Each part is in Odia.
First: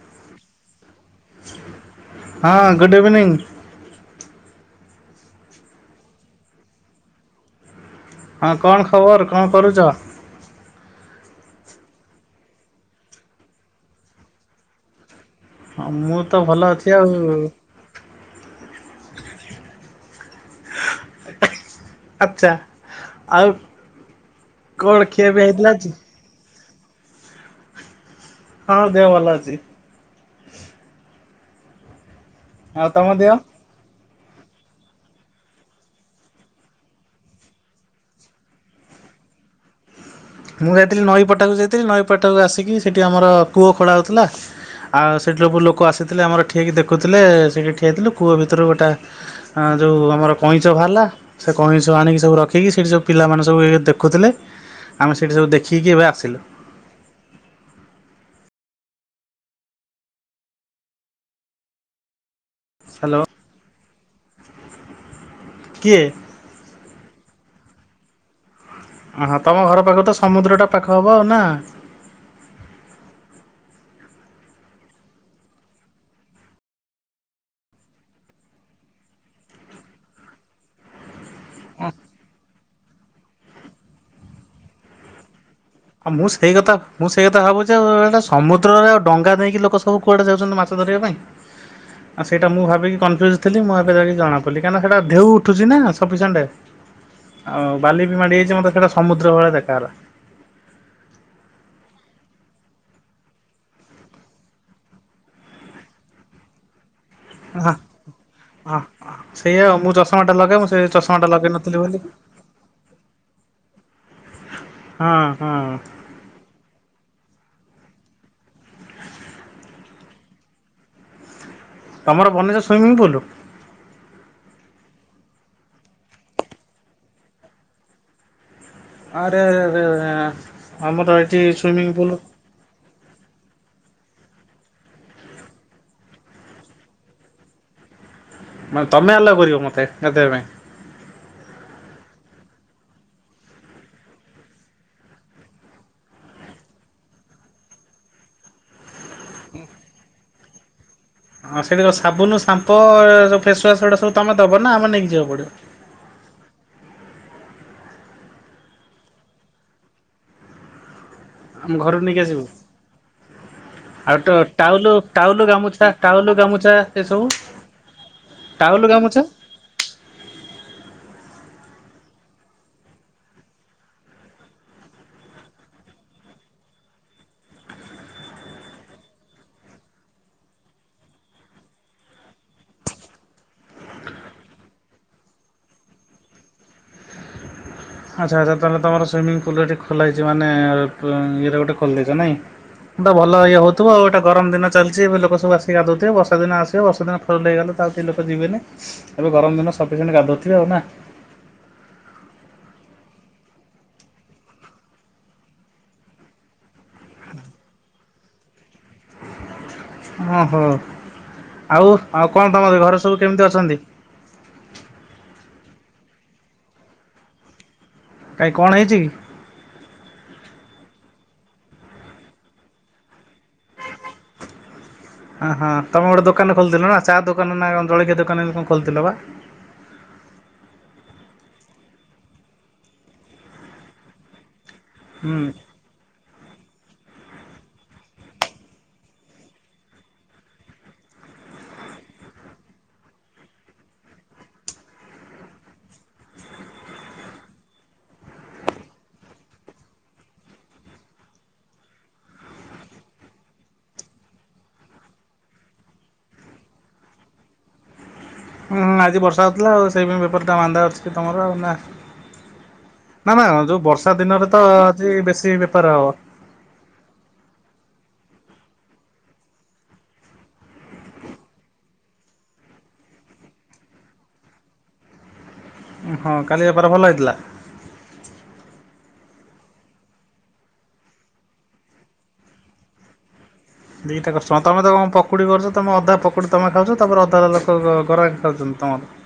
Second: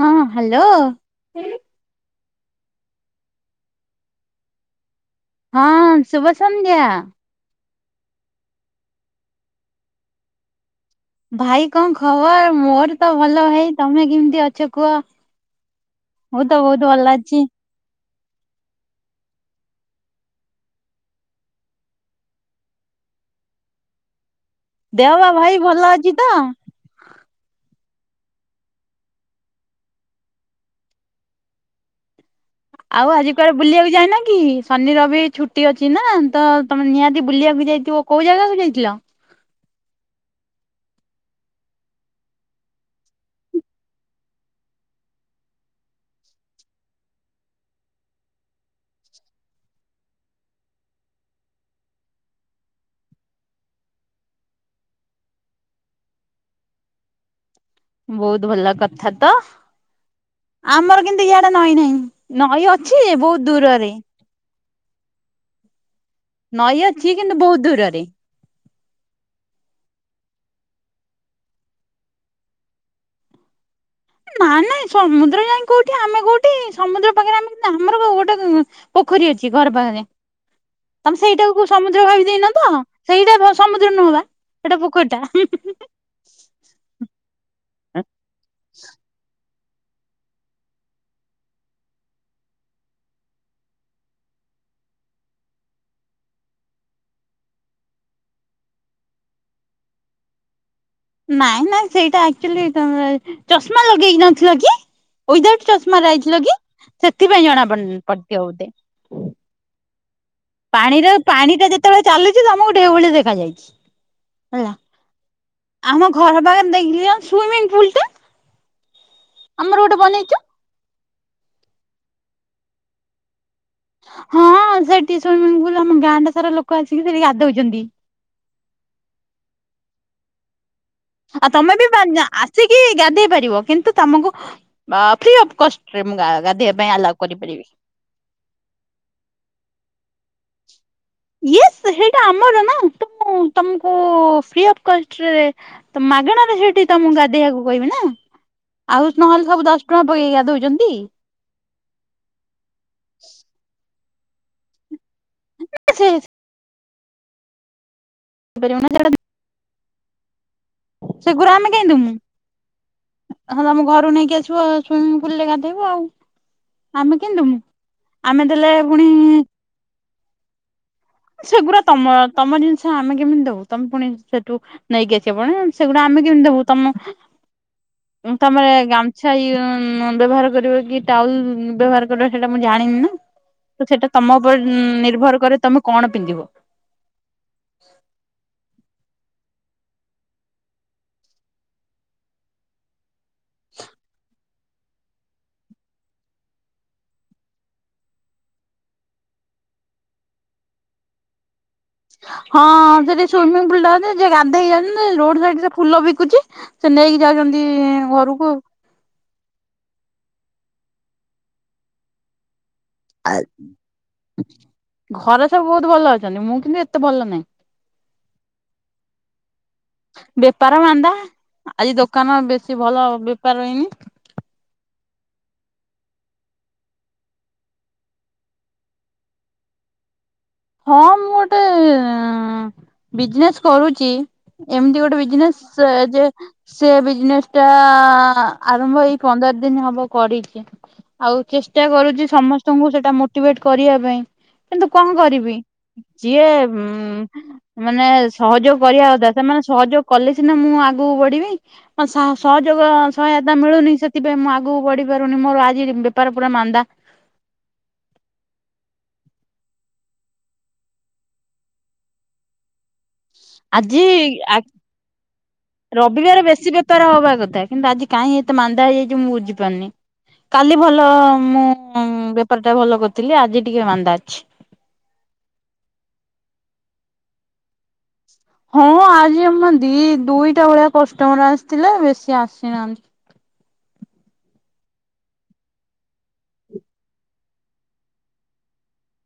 ହଁ ହାଲୋ ହଁ ଗୁଡ଼୍ ଇଭିନିଙ୍ଗ୍। ହଁ ଶୁଭ ସନ୍ଧ୍ୟା। ହଁ କଣ ଖବର କଣ କରୁଛ? ଭାଇ କଣ ଖବର ମୋର ତ ଭଲ ଭାଇ ତମେ କେମିତି ଅଛ କୁହ? ମୁଁ ତ ବହୁତ୍ ଭଲ ଅଛି। ଆଛା ଆଉ। କଣ ଦେହ ଖିଆ ପା ପିଆ ଭାଇ ହେଇଥିଲା ଭଲ ଆଜି? ଅଛି ତ? ହଁ ଉ ଦେହ ଭଲ ଅଛି। ତମ ଆଉ ଦେହ? ଆଜି କୁଆଡେ ବୁଲିବାକୁ ଯାଇନା କି ଶନି ରବି ଛୁଟି ଅଛି ନା ତ ତମେ ନିହାତି ବୁଲିବାକୁ ଯାଇଥିବ। କୋଉ ଜାଗାକୁ ଯାଇଥିଲ। ମୁଁ ଯାଇଥିଲି ନଈପଟାକୁ ଯାଇଥିଲି ନଈପଟାକୁ ଆସିକି ସେଇଠି ଆମର କୂଅ ଖୋଳା ହେଉଥିଲା। ଆଉ ସେଇଠି ସବୁ ଲୋକ ଆସିଥିଲେ ଆମର ଠିକ୍ ଦେଖୁଥିଲେ ସେଇଠି ଠିଆ ହେଇଥିଲୁ କୂଅ ଭିତରୁ ଗୋଟେ ଆଁ ଯୋଉ ଆମର କଇଁଚ ବାହାରିଲା। ସେ କଇଁଚ ଆଣିକି ସବୁ ରଖିକି ସେଇଠି ସବୁ ପିଲାମାନେ ସବୁ ଏ ଦେଖୁଥିଲେ। ଆମେ ସେଇଠି ସବୁ ଦେଖିକି ଏବେ ଆସିଲୁ। ବହୁତ ଭଲ କଥା ତ ଆମର କିନ୍ତୁ ଇଆଡେ ନଈ ନାହିଁ ନଈ ଅ ଛି ଏ ହ୍ୟାଲୋ ବହୁତ୍ ଦୂରରେ କିଏ? ନଈ ଅଛି କିନ୍ତୁ ବହୁତ୍ ଦୂରରେ। ଓହଁ ତମ ଘର ପାଖ ତ ସମୁଦ୍ର ଟା ପାଖ ହବ ଆଉ ନା? ନା ନାଇଁ ସମୁଦ୍ର ଯାଇ କୋଉଠି ଆମେ କୋଉଠି ସମୁଦ୍ର ପାଖରେ ଆମେ ଆମର ଗୋଟେ ପୋଖରୀ ଅଛି ଘର ପାଖରେ ତମେ ସେଇଟାକୁ ସମୁଦ୍ର ଭାବି ଦେଇନ ତ? ସେଇଟା ସମୁଦ୍ର ନୁହବା ସେଟା ପୋଖରୀଟା। [unintelligible] ଆଉ ମୁଁ ସେଇ କଥା ମୁଁ ସେଇ କଥା ଭାବୁଛି ଯେ ଏଟା ସମୁଦ୍ରରେ ଆଉ ଡଙ୍ଗା ଦେଇକି ଲୋକ ସବୁ କୁଆଡ଼େ ଯାଉଛନ୍ତି ମାଛ ଧରିବା ପାଇଁ। ଆ ସେଇଟା ମୁଁ ଭାବିକି କନଫିଉଜ୍ ଥିଲ ମୁଁ ଏବେ ଯାଇକି ଜଣାପଡ଼ି କହିଁକିନା ସେଟା ଢେଉ ଉଠୁଛି ନା ସଫିସିଏଣ୍ଟ୍। ଆଉ ବାଲି ବି ମାଡ଼ିଯାଇଛି ମତେ ସେଟା ସମୁଦ୍ର ଭଳିଆ ଦେଖାଗଲା। ନାଇଁ ନାଇଁ ସେଇଟା ଆକଚୁଆଲି ତମର ଚଷମା ଲଗେଇକି ନଥିଲ କି? ୱିଦାଆଉଟ୍ ଚଷମା ରେ ଆଇଥିଲ କି ସେଥିପାଇଁ ଜଣା ହଁ। ପଡ଼ି ପଡିଥିବ ବୋଧେ। ହଁ ସେଇଆ ଆଉ ମୁଁ ଚଷ ଟାମାଟ ଲଗେଇ ମୁଁ ସେ ପାଣିର ଚଶମାଟା ଲଗେଇ ପାଣି ଟା ନଥିଲି ବୋଲି। ଯେତେବେଳେ ଚାଲୁଛି ତମକୁ ଢେଉ ଭଳିଆ ଦେଖାଯାଇଛି। ହେଲା ହଁ ହଁ। ଆମ ଘର ପାଖରେ ଦେଖିଲି ସୁଇମିଙ୍ଗ ପୁଲଟା। ଆମର ଗୋଟେ ବନେଇଚୁ। ତମର ବନେଇଛ ସୁଇମିଙ୍ଗପୁଲ୍। ହଁ ସେଠି ଶୁଇମିଙ୍ଗପୁଲ୍ ଆମ ଗାଁଟା ସାରା ଲୋକ ଆସିକି ସେଠି ଗାଧଉଛନ୍ତି। ଆରେ ଆରେ ଆରେ ଆମର ଏଠି ଆଉ ତମେ ବି ସୁଇମିଂ ପୁଲ୍ ଆସିକି ଗାଧେଇ ପାରିବ କିନ୍ତୁ ତମକୁ ବା ଫ୍ରି ଅଫ୍ କଷ୍ଟରେ ମୁଁ ଗାଧେଇବା ପାଇଁ ଆଲାଉ କରିପାରିବି। ମାନେ ତମେ ଆଲାଓ କରିବ ମତେ ଗାଧେଇବା ପାଇଁ। ୟେସ୍ ସେଇଟା ଆମର ନା ତ ତମକୁ ଫ୍ରି ଅଫ୍ କଷ୍ଟରେ। ତ ମାଗଣାରେ ସେଠି ତମକୁ ଗାଧେଇବାକୁ କହିବେ ନା। ଆଉ ନହେଲେ ସବୁ ଦଶ ଟଙ୍କା ପକେଇକି ଗାଧୋଉଛନ୍ତି। ହଁ ସେଇଟିକି ସାବୁନ ସାମ୍ପୋ ସୁ ଫେସୱାସ୍ ଏଡ଼ା ସବୁ ତମେ ଦେବ ନା ଆମେ ନେଇକି ଯିବାକୁ ପଡ଼ିବ। ନା ସେ ହେଇପାରିବନା ସେଟା। ସେଗୁରା ଆମେ ଆମ କାହିଁ ଘରୁ ଦମୁ। ନେଇକି ଆସିବୁ ହଁ ତମ ଘରୁ ଆଉ ଟ ନେଇକି ଆସିବ ଟାଉଲୁ ସୁଇମିଂ ପୁଲ ଟାଉଲୁ ରେ ଗାଧେଇବୁ। ଗାମୁଛା ଆଉ ଟାଉଲୁ ଗାମୁଛା ଆମେ ଏସବୁ କାଇଁ ଦବୁ। ଆମେ ଦେଲେ ଟାଉଲୁ ପୁଣି ଗାମୁଛା ସେଗୁଡା ତମ ତମ ଜିନିଷ ଆମେ କେମିତି ଦବୁ ତମେ ପୁଣି ସେଠୁ ନେଇକି ଆସବ ଆପଣ ସେଗୁଡା ଆମେ କେମିତି ଦେବୁ ତମ ତମେ ଗାମୁଛା ଇ ବ୍ୟବହାର କରିବ କି ଟାଉଏଲ୍ ବ୍ୟବହାର କରିବ ସେଇଟା ମୁଁ ଜାଣିନି ନା। ତ ସେଇଟା ତମ ଉପରେ ନିର୍ଭର କରେ ତମେ କଣ ପିନ୍ଧିବ। ଆଚ୍ଛା ଆଚ୍ଛା ତାହେଲେ ତମର ସୁଇମିଙ୍ଗପୁଲ ଏଠି ଖୋଲା ହେଇଛି ମାନେ ଇଏରେ ଗୋଟେ ଖୋଲିଦେଇଛ ନାଇଁ। ତ ଭଲ ଇଏ ହଉଥିବ ଆଉ ଏବେ ତ ଗରମ ଦିନ। ଚାଲିଛି ଏବେ ଲୋକ ସବୁ ଆସିକି ଗଧୋଉଥିବେ ବର୍ଷା ଦିନ ଆସିବ ବର୍ଷା ଦିନ ଫୁଲ ହେଇଗଲା ତାପରେ ଲୋକ ଯିବେନି। ଏବେ ଗରମ ଦିନ ସଫିସେଣ୍ଟ ଗାଧୋଉଥିବେ ଆଉ ନା। ହଁ ସେଠି ସୁଇମିଙ୍ଗ ପୁଲ୍ ଟା ଯେ ଗାଧେଇଯାଉ ରୋଡ ସାଇଡ୍‌ ସେ ଫୁଲ ବିକୁଛି। ସେ ନେଇକି ଯାଉଛନ୍ତି ଘରକୁ। ଓହୋ ଆଉ ଆଉ କଣ ତମ ଘରେ ସବୁ? ଆ କେମିତି ଅଛନ୍ତି ଘରେ ସବୁ ବହୁତ ଭଲ ଅଛନ୍ତି ମୁଁ କିନ୍ତୁ ଏତେ ଭଲ ନାହିଁ। କାଇଁ କଣ ହେଇଛି କି? ବେପାର ମାନ୍ଦା ଆଜି ଦୋକାନ ବେଶୀ ଭଲ ବେପାର ହେଇନି ହାଁ ହଁ ତମେ ଗୋଟେ ଦୋକାନ ଖୋଲିଥିଲ ନା ଚା ଦୋକାନ ନା ଜଳଖିଆ ଦୋକାନ ଏମିତି କଣ ଖୋଲିଥିଲ ବା। ହଁ ମୁଁ ଗୋଟେ ବିଜିନେସ୍ କରୁଛି ଏମିତି ଗୋଟେ ହୁଁ ବିଜନେସ୍ ସେ ଯେ ସେ ବିଜିନେସ୍‌ ଟା ଆରମ୍ଭ ଏଇ ପନ୍ଦର ଦିନ ହବ କରିଚି। ଆଉ ଚେଷ୍ଟା କରୁଚି ସମସ୍ତଙ୍କୁ ସେଇଟା ମୋଟିଭେଟ୍ କରିବା ପାଇଁ କିନ୍ତୁ କଣ କରିବି। ଯିଏ ଉଁମ୍। ମାନେ ସହଯୋଗ କରିବା କଥା ସେମାନେ ସହଯୋଗ କଲେ ସିନା ମୁଁ ଆଗକୁ ବଢିବି। ସା ସହଯୋଗ ସହାୟତା ମିଳୁନି ସେଥିପାଇଁ ମୁଁ ଆଗକୁ ବଢି ପାରୁନି ମୋର ଆଜି ବେପାର ପୁରା ମାନ୍ଦା। ହୁଁ ହୁଁ ଆଜି ବର୍ଷା ହୋଉଥିଲା ଆଉ ସେଇ ପାଇଁ ବେପାର ଟା ମାନ୍ଦା ଅଛି କି ତମର ଆଉ ନା। ନା ନା ଯୋଉ ଆଜି ବର୍ଷା ଦିନରେ ତ ଆଜି ବେଶୀ ବେପାର ହବ। ଇଆରେ ବେଶୀ ବେ ବେପାର ହବା କଥା କିନ୍ତୁ ଆଜି କାହିଁ ଏତେ ମାନ୍ଦା ହେଇଯାଇଛି ମୁଁ ବୁଝିପାରୁନି। କାଲି ଭଲ ମୁଁ ବେପାର ଟା ଭଲ କରିଥିଲି ଆଜି ଟିକେ ମାନ୍ଦା ଅଛି। ହଁ କାଲି ବେପାର ଭଲ ହେଇଥିଲା? ହଁ ଆଜି ଆମର ଦି ଦୁଇଟା ଭଳିଆ କଷ୍ଟମର ଆସିଥିଲେ ବେଶୀ ଆସିନାହାନ୍ତି। ଦିଇଟା କଷ୍ଟମର ତମେ ତ କଣ ପକୁଡ଼ି କରୁଛ ତମେ ଅଧା ପକୁଡ଼ି ତମେ ଖାଉଛ ତାପରେ ଅଧା ଲୋକ ଗରକି ଖାଉଛନ୍ତି ତମର।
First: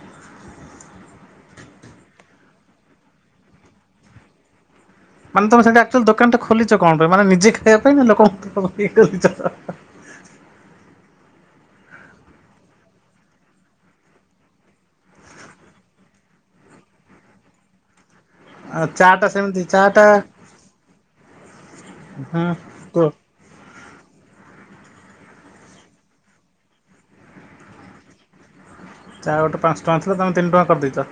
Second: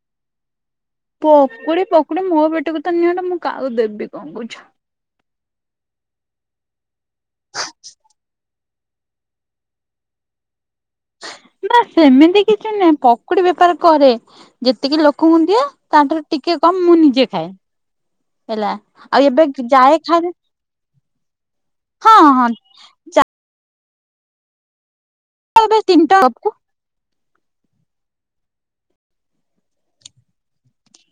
ପକୁଡି ପକୁଡି ମୋ ପେଟକୁ ତ ନିଅଟ ମୁଁ କାକୁ ଦେବି କଣ କରୁଛ। ମାନେ ତମେ ସେଟା ଏକ୍ଟିଆଲୀ ଦୋକାନ ଟା ଖୋଲିଛ କଣ ପାଇଁ ମାନେ ନିଜେ ଖାଇବା ପାଇଁ ନା ଲୋକ [unintelligible] ଖୋଲିଚ। ନାଁ ସେମିତି କିଛି ନୁହଁ ପକୁଡି ବେପାର କରେ। ଯେତିକି ଲୋକଙ୍କୁ ଦିଏ ତାଠାରୁ ଟିକେ କମ୍ ମୁଁ ନିଜେ ଖାଏ। ହେଲା ଚା ଟା ଆଉ ଏବେ ସେମିତି ଚା ଜାଏ ଟା ଖାରେ ହୁଁ କୁଅ। ଆଉ ଏବେ ତିନିଟା ଅବ୍ କୁ ଚା ଗୋଟା ପାଞ୍ଚ ଟଙ୍କ ଥିଲା ତମେ ତିନିଟଙ୍କା କରି ଦେଇଚ।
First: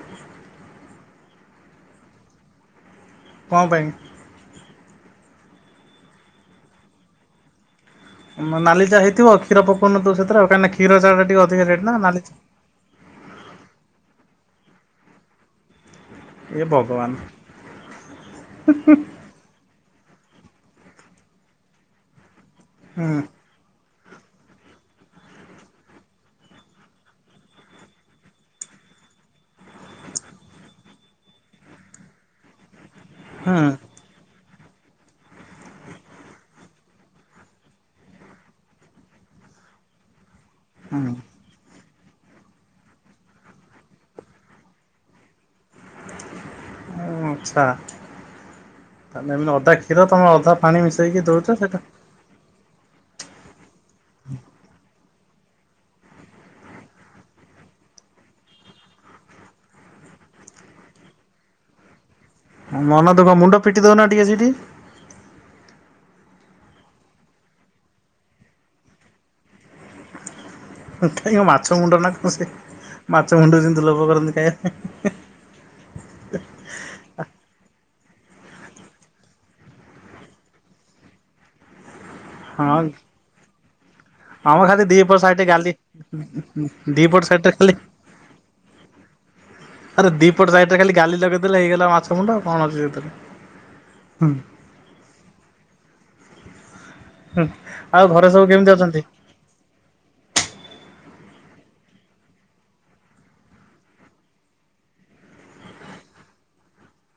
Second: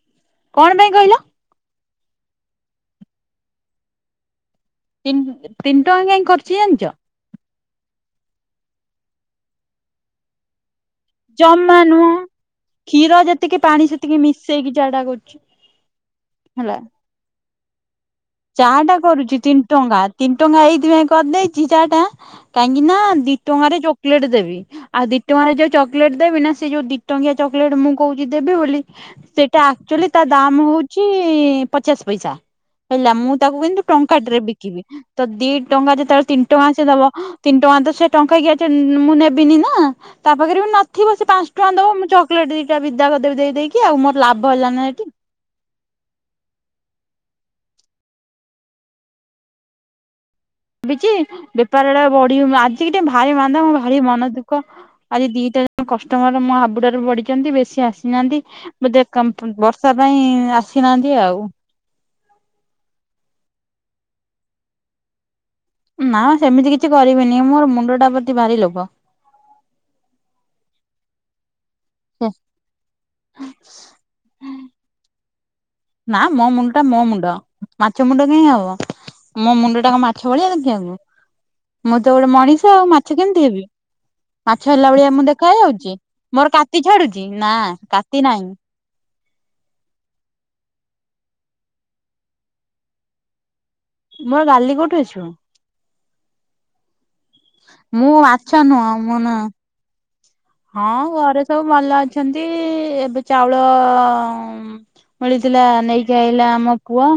କଣ ପାଇଁ କହିଲ? କଣ ପାଇଁ? ତିନ୍ ତିନି ଟଙ୍କା କାଇଁ କରିଚି ଜାଣିଚ? ମ ନାଲି ଚା ହେଇଥିବ କ୍ଷୀର ପକଉ ନଥିବ ସେଥିରେ କାଁଇ ନାଁ ଖି ଜମା ନୁହଁ କ୍ଷୀର ଯେତିକି ପାଣି ସେତିକି ମିଶେଇକି ଚା ଟା କରୁଛି। ଏ ବଗବାନ୍। ଚା ଟା କରୁଛି ତିନି ଟଙ୍କା ତିନି ଟଙ୍କା ଏଇଥିପାଇଁ କରିଦେଇଚି ଚା ଟା କାହିଁକି ନାଁ ହୁଁ ଦି ଦିଟଙ୍କା ରେ ଚକଲେଟ୍ ଦେବି। ଆଉ ଦି ଟଙ୍କାରେ ଯୋଉ ଚକଲେଟ୍ ଦେବି ନା ସେ ଯୋଉ ଦିଟଙ୍କିଆ ଚକଲେଟ୍ ମୁଁ କହୁଛିି ଦେବି ବୋଲି ସେଟା ଆକ୍ଚୁଆଲି ତା ଦାମ୍ ହଉଛି ପଚାଶ ପଇସା। ହେଲା ମୁଁ ହୁଁ ତାକୁ କିନ୍ତୁ ଟଙ୍କା ଟେରେ ବିକିବି। ତ ଦି ଟଙ୍କା ଯେତେବେଳେ ତିନି ଟଙ୍କା ସେ ଦବ ତିନି ଟଙ୍କା ତ ସେ ଟଙ୍କା କିଆ ଚ ମୁଁ ନେବିନି ନା। ତା ପାଖରେ ବି ହୁଁ ନଥିବ ସେ ପାଞ୍ଚ ଟଙ୍କା ଦବ ମୁଁ ଚକଲେଟ୍ ଦିଟା ବିଦା କରିଦବି ଦେଇ ଦେଇକି ଆଉ ମୋର ଲାଭ ହେଲା ନା ହେଟି। ଆଚ୍ଛା ତାଲେ ଏମ ଅଧା କ୍ଷୀର ତମେ ଅଧା ପାଣି ଭାବଚି ମିଶେଇକି ଦଉଛ ସେଟା ବେପାର ଟା ବଢିି ଆଜି ଟେ ଭାରି ମାନ୍ଦା ମ ଭାରି ମନ ଦୁଃଖ ଆଜି ଦିଟା କଷ୍ଟମର ମୋ ହାବୁଡ଼ରେ ପଡ଼ିଛନ୍ତି ବେଶୀ ଆସି ନାହାଁନ୍ତି। ବୋଧେ ଙ୍କ ପ ବର୍ଷା ପାଇଁ ଆସିନାହାନ୍ତି ଆଉ। ମନ ଦୁଃଖ ମୁଣ୍ଡ ପିଟି ଦଉନ ଟିକେ ସେଇଠି। ନାଁ ସେମିତି କିଛି କରିବିନି ମୋର ମୁଣ୍ଡ ଟା ପ୍ରତି ଭାରି ଲୋଭ। କାହିଁକି ମାଛ ମୁଣ୍ଡ ନା କଣ ସେ ମାଛ ମୁଣ୍ଡ ଯେମିତି ଲୋଭ କରନ୍ତି ଖାଇବା ପାଇଁ ନାଁ ମୋ ମୁଣ୍ଡ ଟା ମୋ ମୁଣ୍ଡ ମାଛ ମୁଣ୍ଡ କାହିଁକି ହବ। ମୋ ମୁଣ୍ଡ ଟା କଣ ମାଛ ଭଳିଆ ଦେଖିବାକୁ ମୁଁ ତ ଗୋଟେ ମଣିଷ ପାଇଁ ଆଉ ମାଛ କେମିତି ହେବି। ହଁ ହଁ ମାଛ ଖାଲି ହେଲା ଭଳିଆ ଦିପଟ ମୁଁ ସାଇଡ ଦେଖା ଗାଲି ଯାଉଛି ମୋର କାତି ଦିପଟ ଛାଡୁଚି ସାଇଡରେ ନାଁ ଖାଲି କାତି ନାହିଁ। ଆରେ ଦିପଟ ସାଇଟରେ ଖାଲି ଗାଲି ଲଗେଇ ଦେଲେ ହେଇଗଲା ମାଛ ମୁଣ୍ଡ ଆଉ କଣ ଅଛି ସେଥିରେ। ହୁଁ ମୋର ଗାଲି କୋଉଠୁ ଆସିବ? ହୁଁ ଆଉ ମୁଁ ଘରେ ସବୁ ମାଛ କେମିତି ନୁହଁ ଅଛନ୍ତି? ମୁଁ ନୁ ହଁ ଘରେ ସବୁ ଭଲ ଅଛନ୍ତି ଏବେ ଚାଉଳ ଉଁ ମିଳିଥିଲା ନେଇକି ଆଇଲା ଆମ ପୁଅ।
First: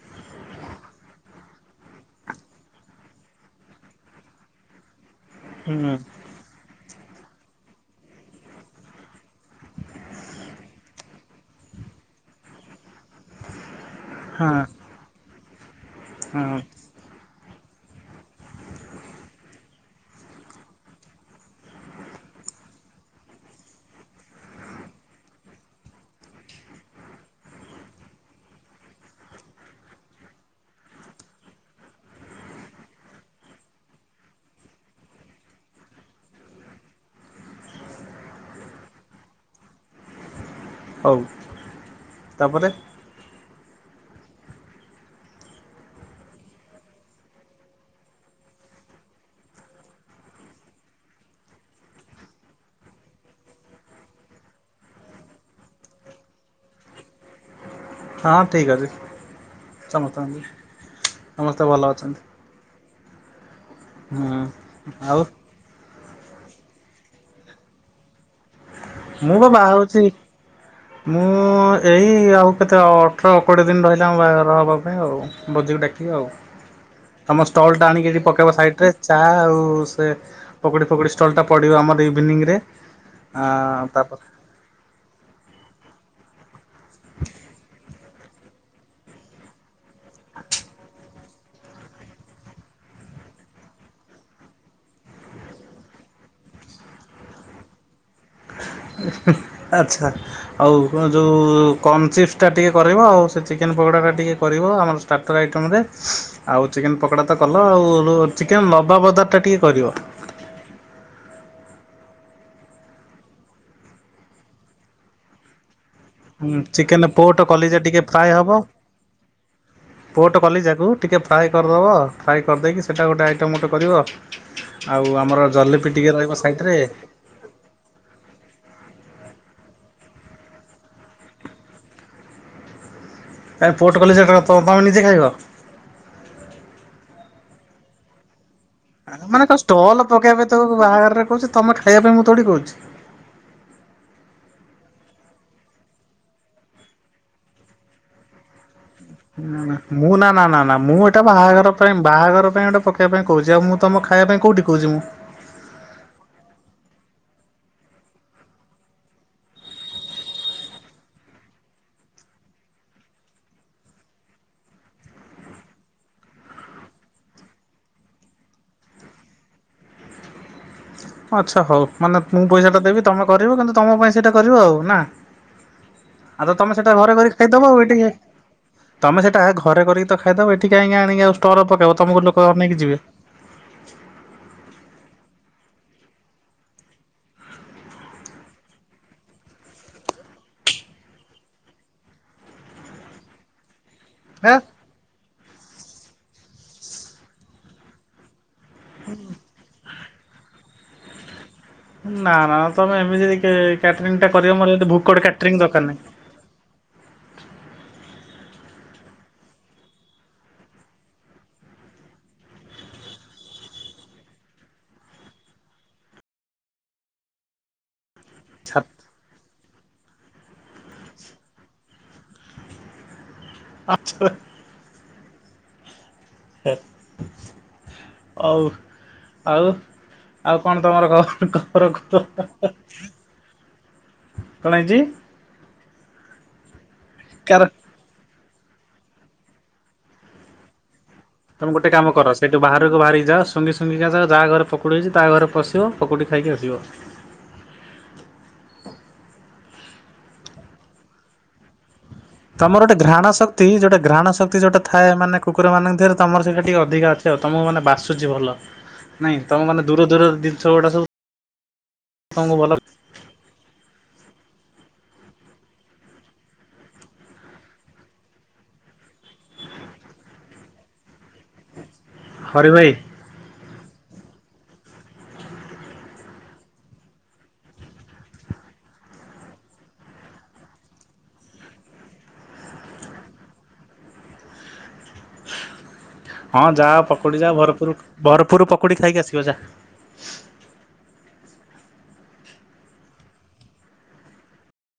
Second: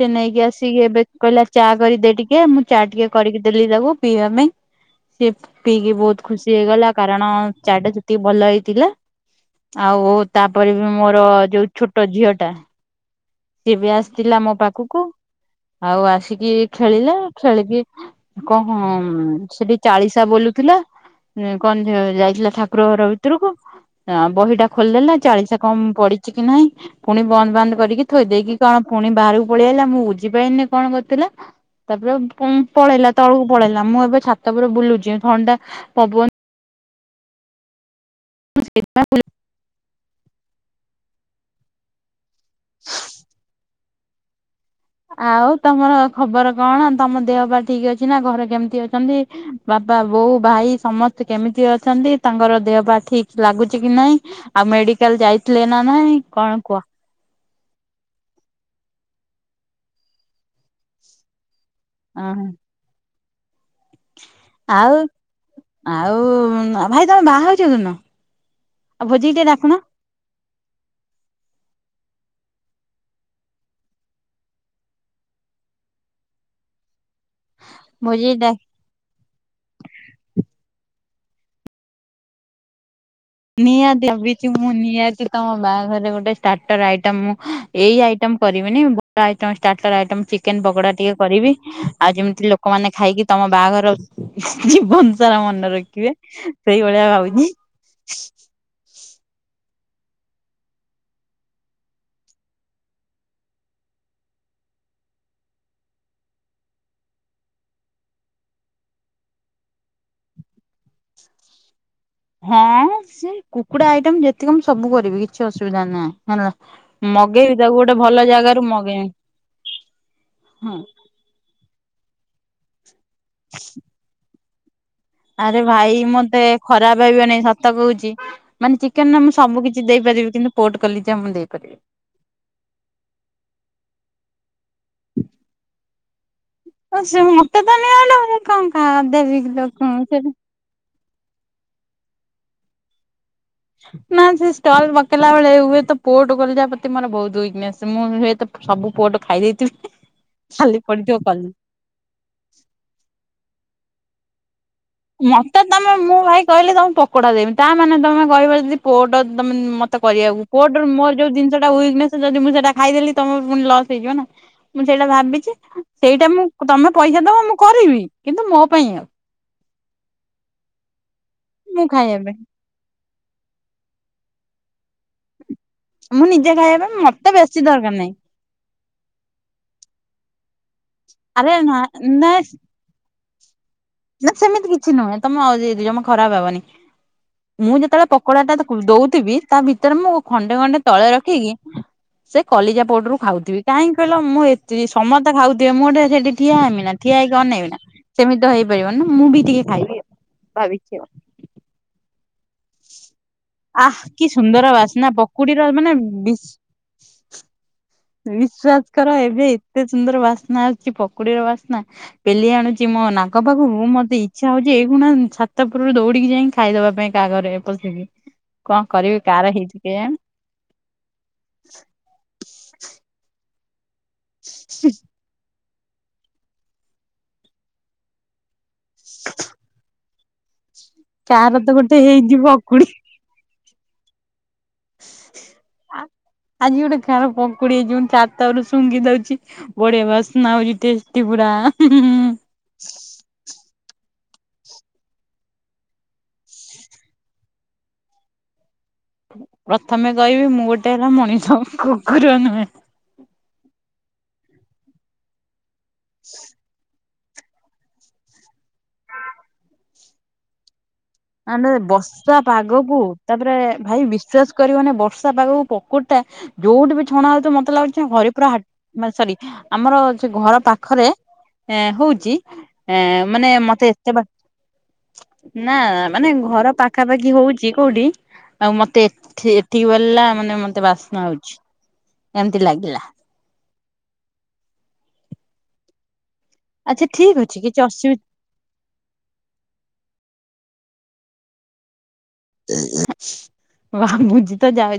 ସେ ନେଇକି ଆସିକି ଏବେ କହିଲା ଚା କରିଦେ ଟିକେ ମୁଁ ଚା ଟିକେ କରିକି ଦେଲି ତାକୁ ପିଇବା ପାଇଁ। ସେ ହୁଁ ପିଇକି ବହୁତ୍ ଖୁସି ହେଇଗଲା କାରଣ ଚାଟା ଯେତିକି ଭଲ ହେଇଥିଲା। ଆଉ ତାପରେ ବି ମୋର ଯୋଉ ଛୋଟ ଝିଅ ଟା ସିଏ ବି ଆସିଥିଲା ହଁ ମୋ ପାଖୁକୁ ଆଉ ଆସିକି ହଁ ଖେଳିଲା ଖେଳିକି କ ହଁ ମ ସେଠି ଚାଳିଶା ବୋଲୁଥିଲା। ଉଁ କଣ ଯାଇଥିଲା ଠାକୁର ଘର ଭିତୁରୁକୁ ହଁ ବହିଟା ଖୋଲିଦେଲା ଚାଳିଶା କମ୍ ପଡିଚି କି ନାହିଁ ପୁଣି ବନ୍ଦ ବାନ୍ଦ କରିକି ଥୋଇ ଦେଇକି କଣ ପୁଣି ବାହାରକୁ ପଳେଇ ଆଇଲା ମୁଁ ବୁଝି ପାଇନେଇ କଣ କରିଥିଲା। ତାପରେ ପୁ ପଳେଇଲା ତଳକୁ ପଳେଇଲା ମୁଁ ଏବେ ଛାତ ଉପରେ ବୁଲୁଚି ଥଣ୍ଡା ପବନ [unintelligible] ହଉ ତାପରେ? ଆଉ ତମର ଖବର କଣ ତମ ଦେହ ପା ଠିକ୍ ଅଛି ନା ଘରେ କେମିତି ଅଛନ୍ତି? ବାପା, ବୋଉ, ଭାଇ ସମସ୍ତେ କେମିତି ଅଛନ୍ତି ତାଙ୍କର ଦେହ ପା ଠିକ୍ ଲାଗୁଚି କି ନାଇଁ। ଆଉ ମେଡିକାଲ୍ ଯାଇଥିଲେ ନା ନାହିଁ କଣ କୁଅ। ହଁ ଠିକ୍ ଅଛି ସମସ୍ତଙ୍କ ଦେହ ସମସ୍ତେ ଭଲ ଅଛନ୍ତି। ହୁଁ। ହୁଁ ଆଉ? ଆଉ ଭାଇ ତମେ ବାହାହଉଛ କଉ ଦିନ? ମୁଁ ବା ବାହାହଉଛି। ମୁଁ ଏଇ ଆଉ କେତେ ଅଠର କୋଡ଼ିଏ ଦିନ୍ ରହିଲା ମୋ ବାହାଘର ହେବା ପାଇଁ ଆଉ। ଭୋଜିକୁ ଡ଼ାକିବି ଆଉ। ହ [unintelligible] ତମ ଷ୍ଟଲ୍ ଟା ଆଣିକି ଏଇଠି ପକେଇବ ସାଇଟ୍ ରେ। ଚା ଆଉ ସେ ପକୁଡ଼ି ଫକୁଡ଼ି ଷ୍ଟଲ୍ ଟା ପଡ଼ିବ ଆମର ଇଭିନିଂରେ। [unintelligible] ମୁଁ ନିଆତି ତମ ବାହାଘରେ ଗୋଟେ ଷ୍ଟାର୍ଟର ଆଇଟମ ମୁଁ ଏଇ ଆଇଟମ୍ କରିବିନି ମ [inaudible] ଷ୍ଟାର୍ଟର ଆଇଟମ୍ ଚିକେନ୍ ପକଡା ଟିକେ କରିବି। ଆଉ ଯେମିତି ଲୋକମାନେ ଖାଇକି ତମ ବାହାଘର ଜୀବନ ସାରା ମନେ ରଖିବେ। ସେଇଭଳିଆ ଭାବୁଛି। ଆଚ୍ଛା। ଆଉ ଯୋଉ କର୍ଣ ଚିପ୍ସ ଟା ଟିକେ କରେଇବ ଆଉ ସେ ଚିକେନ ପକଡା ଟା ଟିକେ କରିବ ଆମର ଷ୍ଟାର୍ଟର ଆଇଟମ ରେ ଆଉ ଚିକେନ ପକଡ଼ା ତ କଲ ଆଉ ଚିକେନ ଲବାବଦାର ଟା ଟିକେ କରିବ। ହଁ ସେ କୁକୁଡ଼ା ଆଇଟମ୍ ଯେତିକ ମୁଁ ସବୁ କରିବି କିଛି ଅସୁବିଧା ନାହିଁ। ଚିକେନ୍ ହ ପୋଟ ମଗେଇବି ତାକୁ କଲିଜା ଗୋଟେ ଟିକେ ଭଲ ଫ୍ରାଏ ହବ ଜାଗାରୁ ପୋଟ ମଗେଇବି ହଁ। କଲିଜାକୁ ଟିକେ ଫ୍ରାଏ କରିଦେବ ଫ୍ରାଏ କରିଦେଇକି ସେଇଟା ଗୋଟେ ଆଇଟମ୍ ଗୋଟେ କରିବ ଆଉ ଆମ ଆରେ ଭାଇ ମତେ ଖରାପ ଭାବିବେନି ସ ସତ କହୁଛି ମାନେ ଚିକେନ୍ ର ମୁଁ ସବୁ କିଛି ଦେଇପାରିବି କିନ୍ତୁ ପୋଟ୍ କଲିଜା ମୁଁ ଦେଇପାରିବିନି। କାଇଁ ପୋର୍ଟ କଲିଜା ତମେ କ ନିଜେ ଖାଇବ? ସେ ମତେ ତ ନିଅଣ୍ଟ ମୁଁ କଣ କା ଦେବି ମାନେ କଣ ଲୋକ ଷ୍ଟଲ୍ ସେ ପକେଇବା ପାଇଁ ତମକୁ ବାହାଘର ରେ କହୁଛି ତମେ ଖାଇବା ପାଇଁ ମୁଁ ତୋଡ଼ି କହୁଛି। ନା ସେ ଷ୍ଟଲ୍ ପକେଇଲା ବେଳେ ହୁଏତ ପୋର୍ଟ କଲିଜା ପ୍ରତି ମୋର ବହୁତ ୱିକ୍ ନେସ୍ ମୁଁ ହୁଏତ ସବୁ ପୋଟ ଖାଇ ନା ଦେଇଥିବି ନା ମୁଁ ନା ନା ନା ନା ଖାଲି ମୁଁ ପଡିଥିବ ଏଟା କଲି ବାହାଘର ପାଇଁ ବାହାଘର ପାଇଁ ଗୋଟେ ପକେଇବା ପାଇଁ କହୁଛି ଆଉ ମୁଁ ତମ ଖାଇବା ପାଇଁ କେଉଁଠି କହୁଛି ମୁଁ।? ମତେ ତମେ ମୁଁ ଭାଇ କହିଲି ତମ ପକଡା ଦେମି ତା ମାନେ ତମେ କହିବ ଯଦି ପୋର୍ଟ ତମେ ମତେ କରିବାକୁ। ପୋର୍ଟ ମୋର ଯଉ ଜିନିଷ ଟା ଉଇକ୍ ନେସ୍ ଯଦି ମୁଁ ସେଟା ଖାଇଦେଲି ତମର ପୁଣି ଲସ୍ ହେଇଯିବ ନା? ମୁଁ ସେଇଟା ଭାବିଛି ସେଇଟା ମୁଁ ତମେ ପଇସା ଦବ ମୁଁ କରିବି କିନ୍ତୁ ମୋ ପାଇଁ ଆଉ। ଆଚ୍ଛା ମୁଁ ହଉ ଖାଇବା ମାନେ ପାଇଁ ମୁଁ ପଇସାଟା ଦେବି ତମେ କରିବ କିନ୍ତୁ ତମ ପାଇଁ ସେଇଟା କରିବ ଆଉ ନା? ମୁଁ ଆଉ ନିଜେ ତ ତମେ ଖାଇବା ସେଟା ପାଇଁ ଘରେ ମତେ କରି ବେଶୀ ଖାଇଦବ ଆଉ ଦରକାର ଏଇଟି କା ନାହିଁ ତମେ ସେଟା ଘରେ କରିକି ତ ଖାଇଦବ ଏଠି କାଇଁକି ଆଣିକି ଆଉ ଆରେ ଷ୍ଟଲ୍ ରେ ନା ପକେଇବ ତମକୁ ନା ଲୋକ ଅନେଇକି ଯିବେ। ନା ସେମିତି କିଛି ନୁହେଁ ତମେ ଅଜେଇ ଖରାପ ଭାବନି। ମୁଁ ଯେତେବେଳେ ପକଡା ଟା ଦଉଥିବି ତା ଭିତରେ ମୁଁ ଖଣ୍ଡେ ଖଣ୍ଡେ ତଳେ ରଖିକି ସେ କଲିଜା ପୋର୍ଟରୁ ଖାଉଥିବ କାହିଁ କହିଲ ମୁଁ ହେ। ଏତିି ସମସ୍ତେ ଖାଉଥିବେ ମୁଁ ଗୋଟେ ସେଠି ଠିଆ ହେବିନା ଠିଆ ହେଇକି ଅନେଇବି ନା ସେମିତି ତ ହେଇପା ପାରିବ ନା ମୁଁ ବି ଟିକେ ଖାଇବି ଭାବିଛି ଆଉ। ନା ନା ନା ତମେ ଏମିତି ଆଁ ଆଃ କ୍ୟାଟରିଙ୍ଗ କି ଟା କରିବ ସୁନ୍ଦର ମୋର ସେଠୀ ବାସ୍ନା ଭୁକଡ କ୍ୟାଟରିଙ୍ଗ ପକୁଡିର ଦରକାର ମାନେ ନାଇଁ। ବିଶ୍ୱାସ କର ଏବେ ଏତେ ସୁନ୍ଦର ବାସ୍ନା ଆସୁଛି ପକୁଡିର ବାସ୍ନା। ପେଲି ଆଣୁଛି ମୋ ନାକ ପାଖକୁ ମତେ ଇଚ୍ଛା ହଉଛି ଏଗୁଣା ଛାତଉପରୁ ଦୌଡିକି ଯାଇଁକି ଖାଇଦବା ପାଇଁ କାହା ଘରେ ପଶିକି କଣ ଛାତ କରିବି କାହାର ହେଇଛି କେଜାଣି। ଆଛ। [unintelligible] ଆଉ ଆଉ। ଆଉ କଣ ତମର କାର ତ ଗୋଟେ ହେଇଛି [unintelligible] କଣ ହେଇଛି? ପକୁଡି ଆଜି ଗୋଟେ କାହାର କାର ପକୁଡି ହେଇଛି ମୁଁ ଚା ତାପରୁ ଶୁଙ୍ଘି ଦୋଉଚି ବଢିଆ ବାସ୍ନା ହୋଉଚି ଟେଷ୍ଟ। ତମେ ଗୋଟେ କାମକର ସେ ସେ ବାହାରକୁ ବାହାରିକି ଯାଅ ଶୁଙ୍ଗି ଶୁଙ୍ଗି କା ଯାଅ ଯାହା ଘରେ ପକୁଡ଼ି ହେଇଚି ତା ଘରେ ପଶିବ ପକୁଡ଼ି ଖାଇକି ଆସିବ। ପ୍ରଥମେ କହିବି ମୁଁ ଗୋଟେ ହେଲା ମଣିଷ କୁ ତମର ଗୋଟେ ଘ୍ରାଣ ଶକ୍ତି ଯୋଉଟା ଘ୍ରାଣ ଶକ୍ତି ଯୋଉଟା ଥାଏ ମାନେ କୁକୁରମାନଙ୍କ ଦେହରେ ତମର ସେଇଟା ଟିକେ ଅଧିକା ଅଛି। ତମକୁ ମାନେ ବାସୁଚି ଭଲ ନାଇଁ ତମକୁ ମାନେ ଦୂର ଦୂର ଜିନିଷଗୁଡା ସବୁ ମାନେ ବର୍ଷା ତମକୁ ଭଲ ପାଗକୁ ତାପରେ ଭାଇ ବିଶ୍ଵାସ କରିବନି ବର୍ଷା ପାଗକୁ ପକୁଡ଼ିଟା ଯୋଉଠି ବି ଛଣା ହୋଉଥୁବ ମତେ ଲାଗୁଚି ହରିପୁର ହାଟ ମା ସରି ଆମର ସେ ଘର ପାଖରେ ଏଁ ହୋଉଚି ହରି ଭାଇ ଏଁ ମାନେ ମତେ ଏତେ ବା ନା ମାନେ ଘର ପାଖାପାଖି ହୋଉଚି କୋଉଠି ଆଉ ମତେ ଏଠି ଏଠିକି ବୋଲିଲା ମାନେ ମତେ ବାସ୍ନା ହୋଉଛି ଏମତି ଲାଗିଲା। ହଁ ଯାଅ ଆଚ୍ଛା ଠିକ ପକୁଡିଯାଅ ଅଛି କିଛି ଭରପୁରୁ ଅସୁବିଧା ଭରପୁରୁ ପକୁଡି ଖାଇକି ଆସିବ ଯା। ବା ବୁଝି ତ ଯାଉ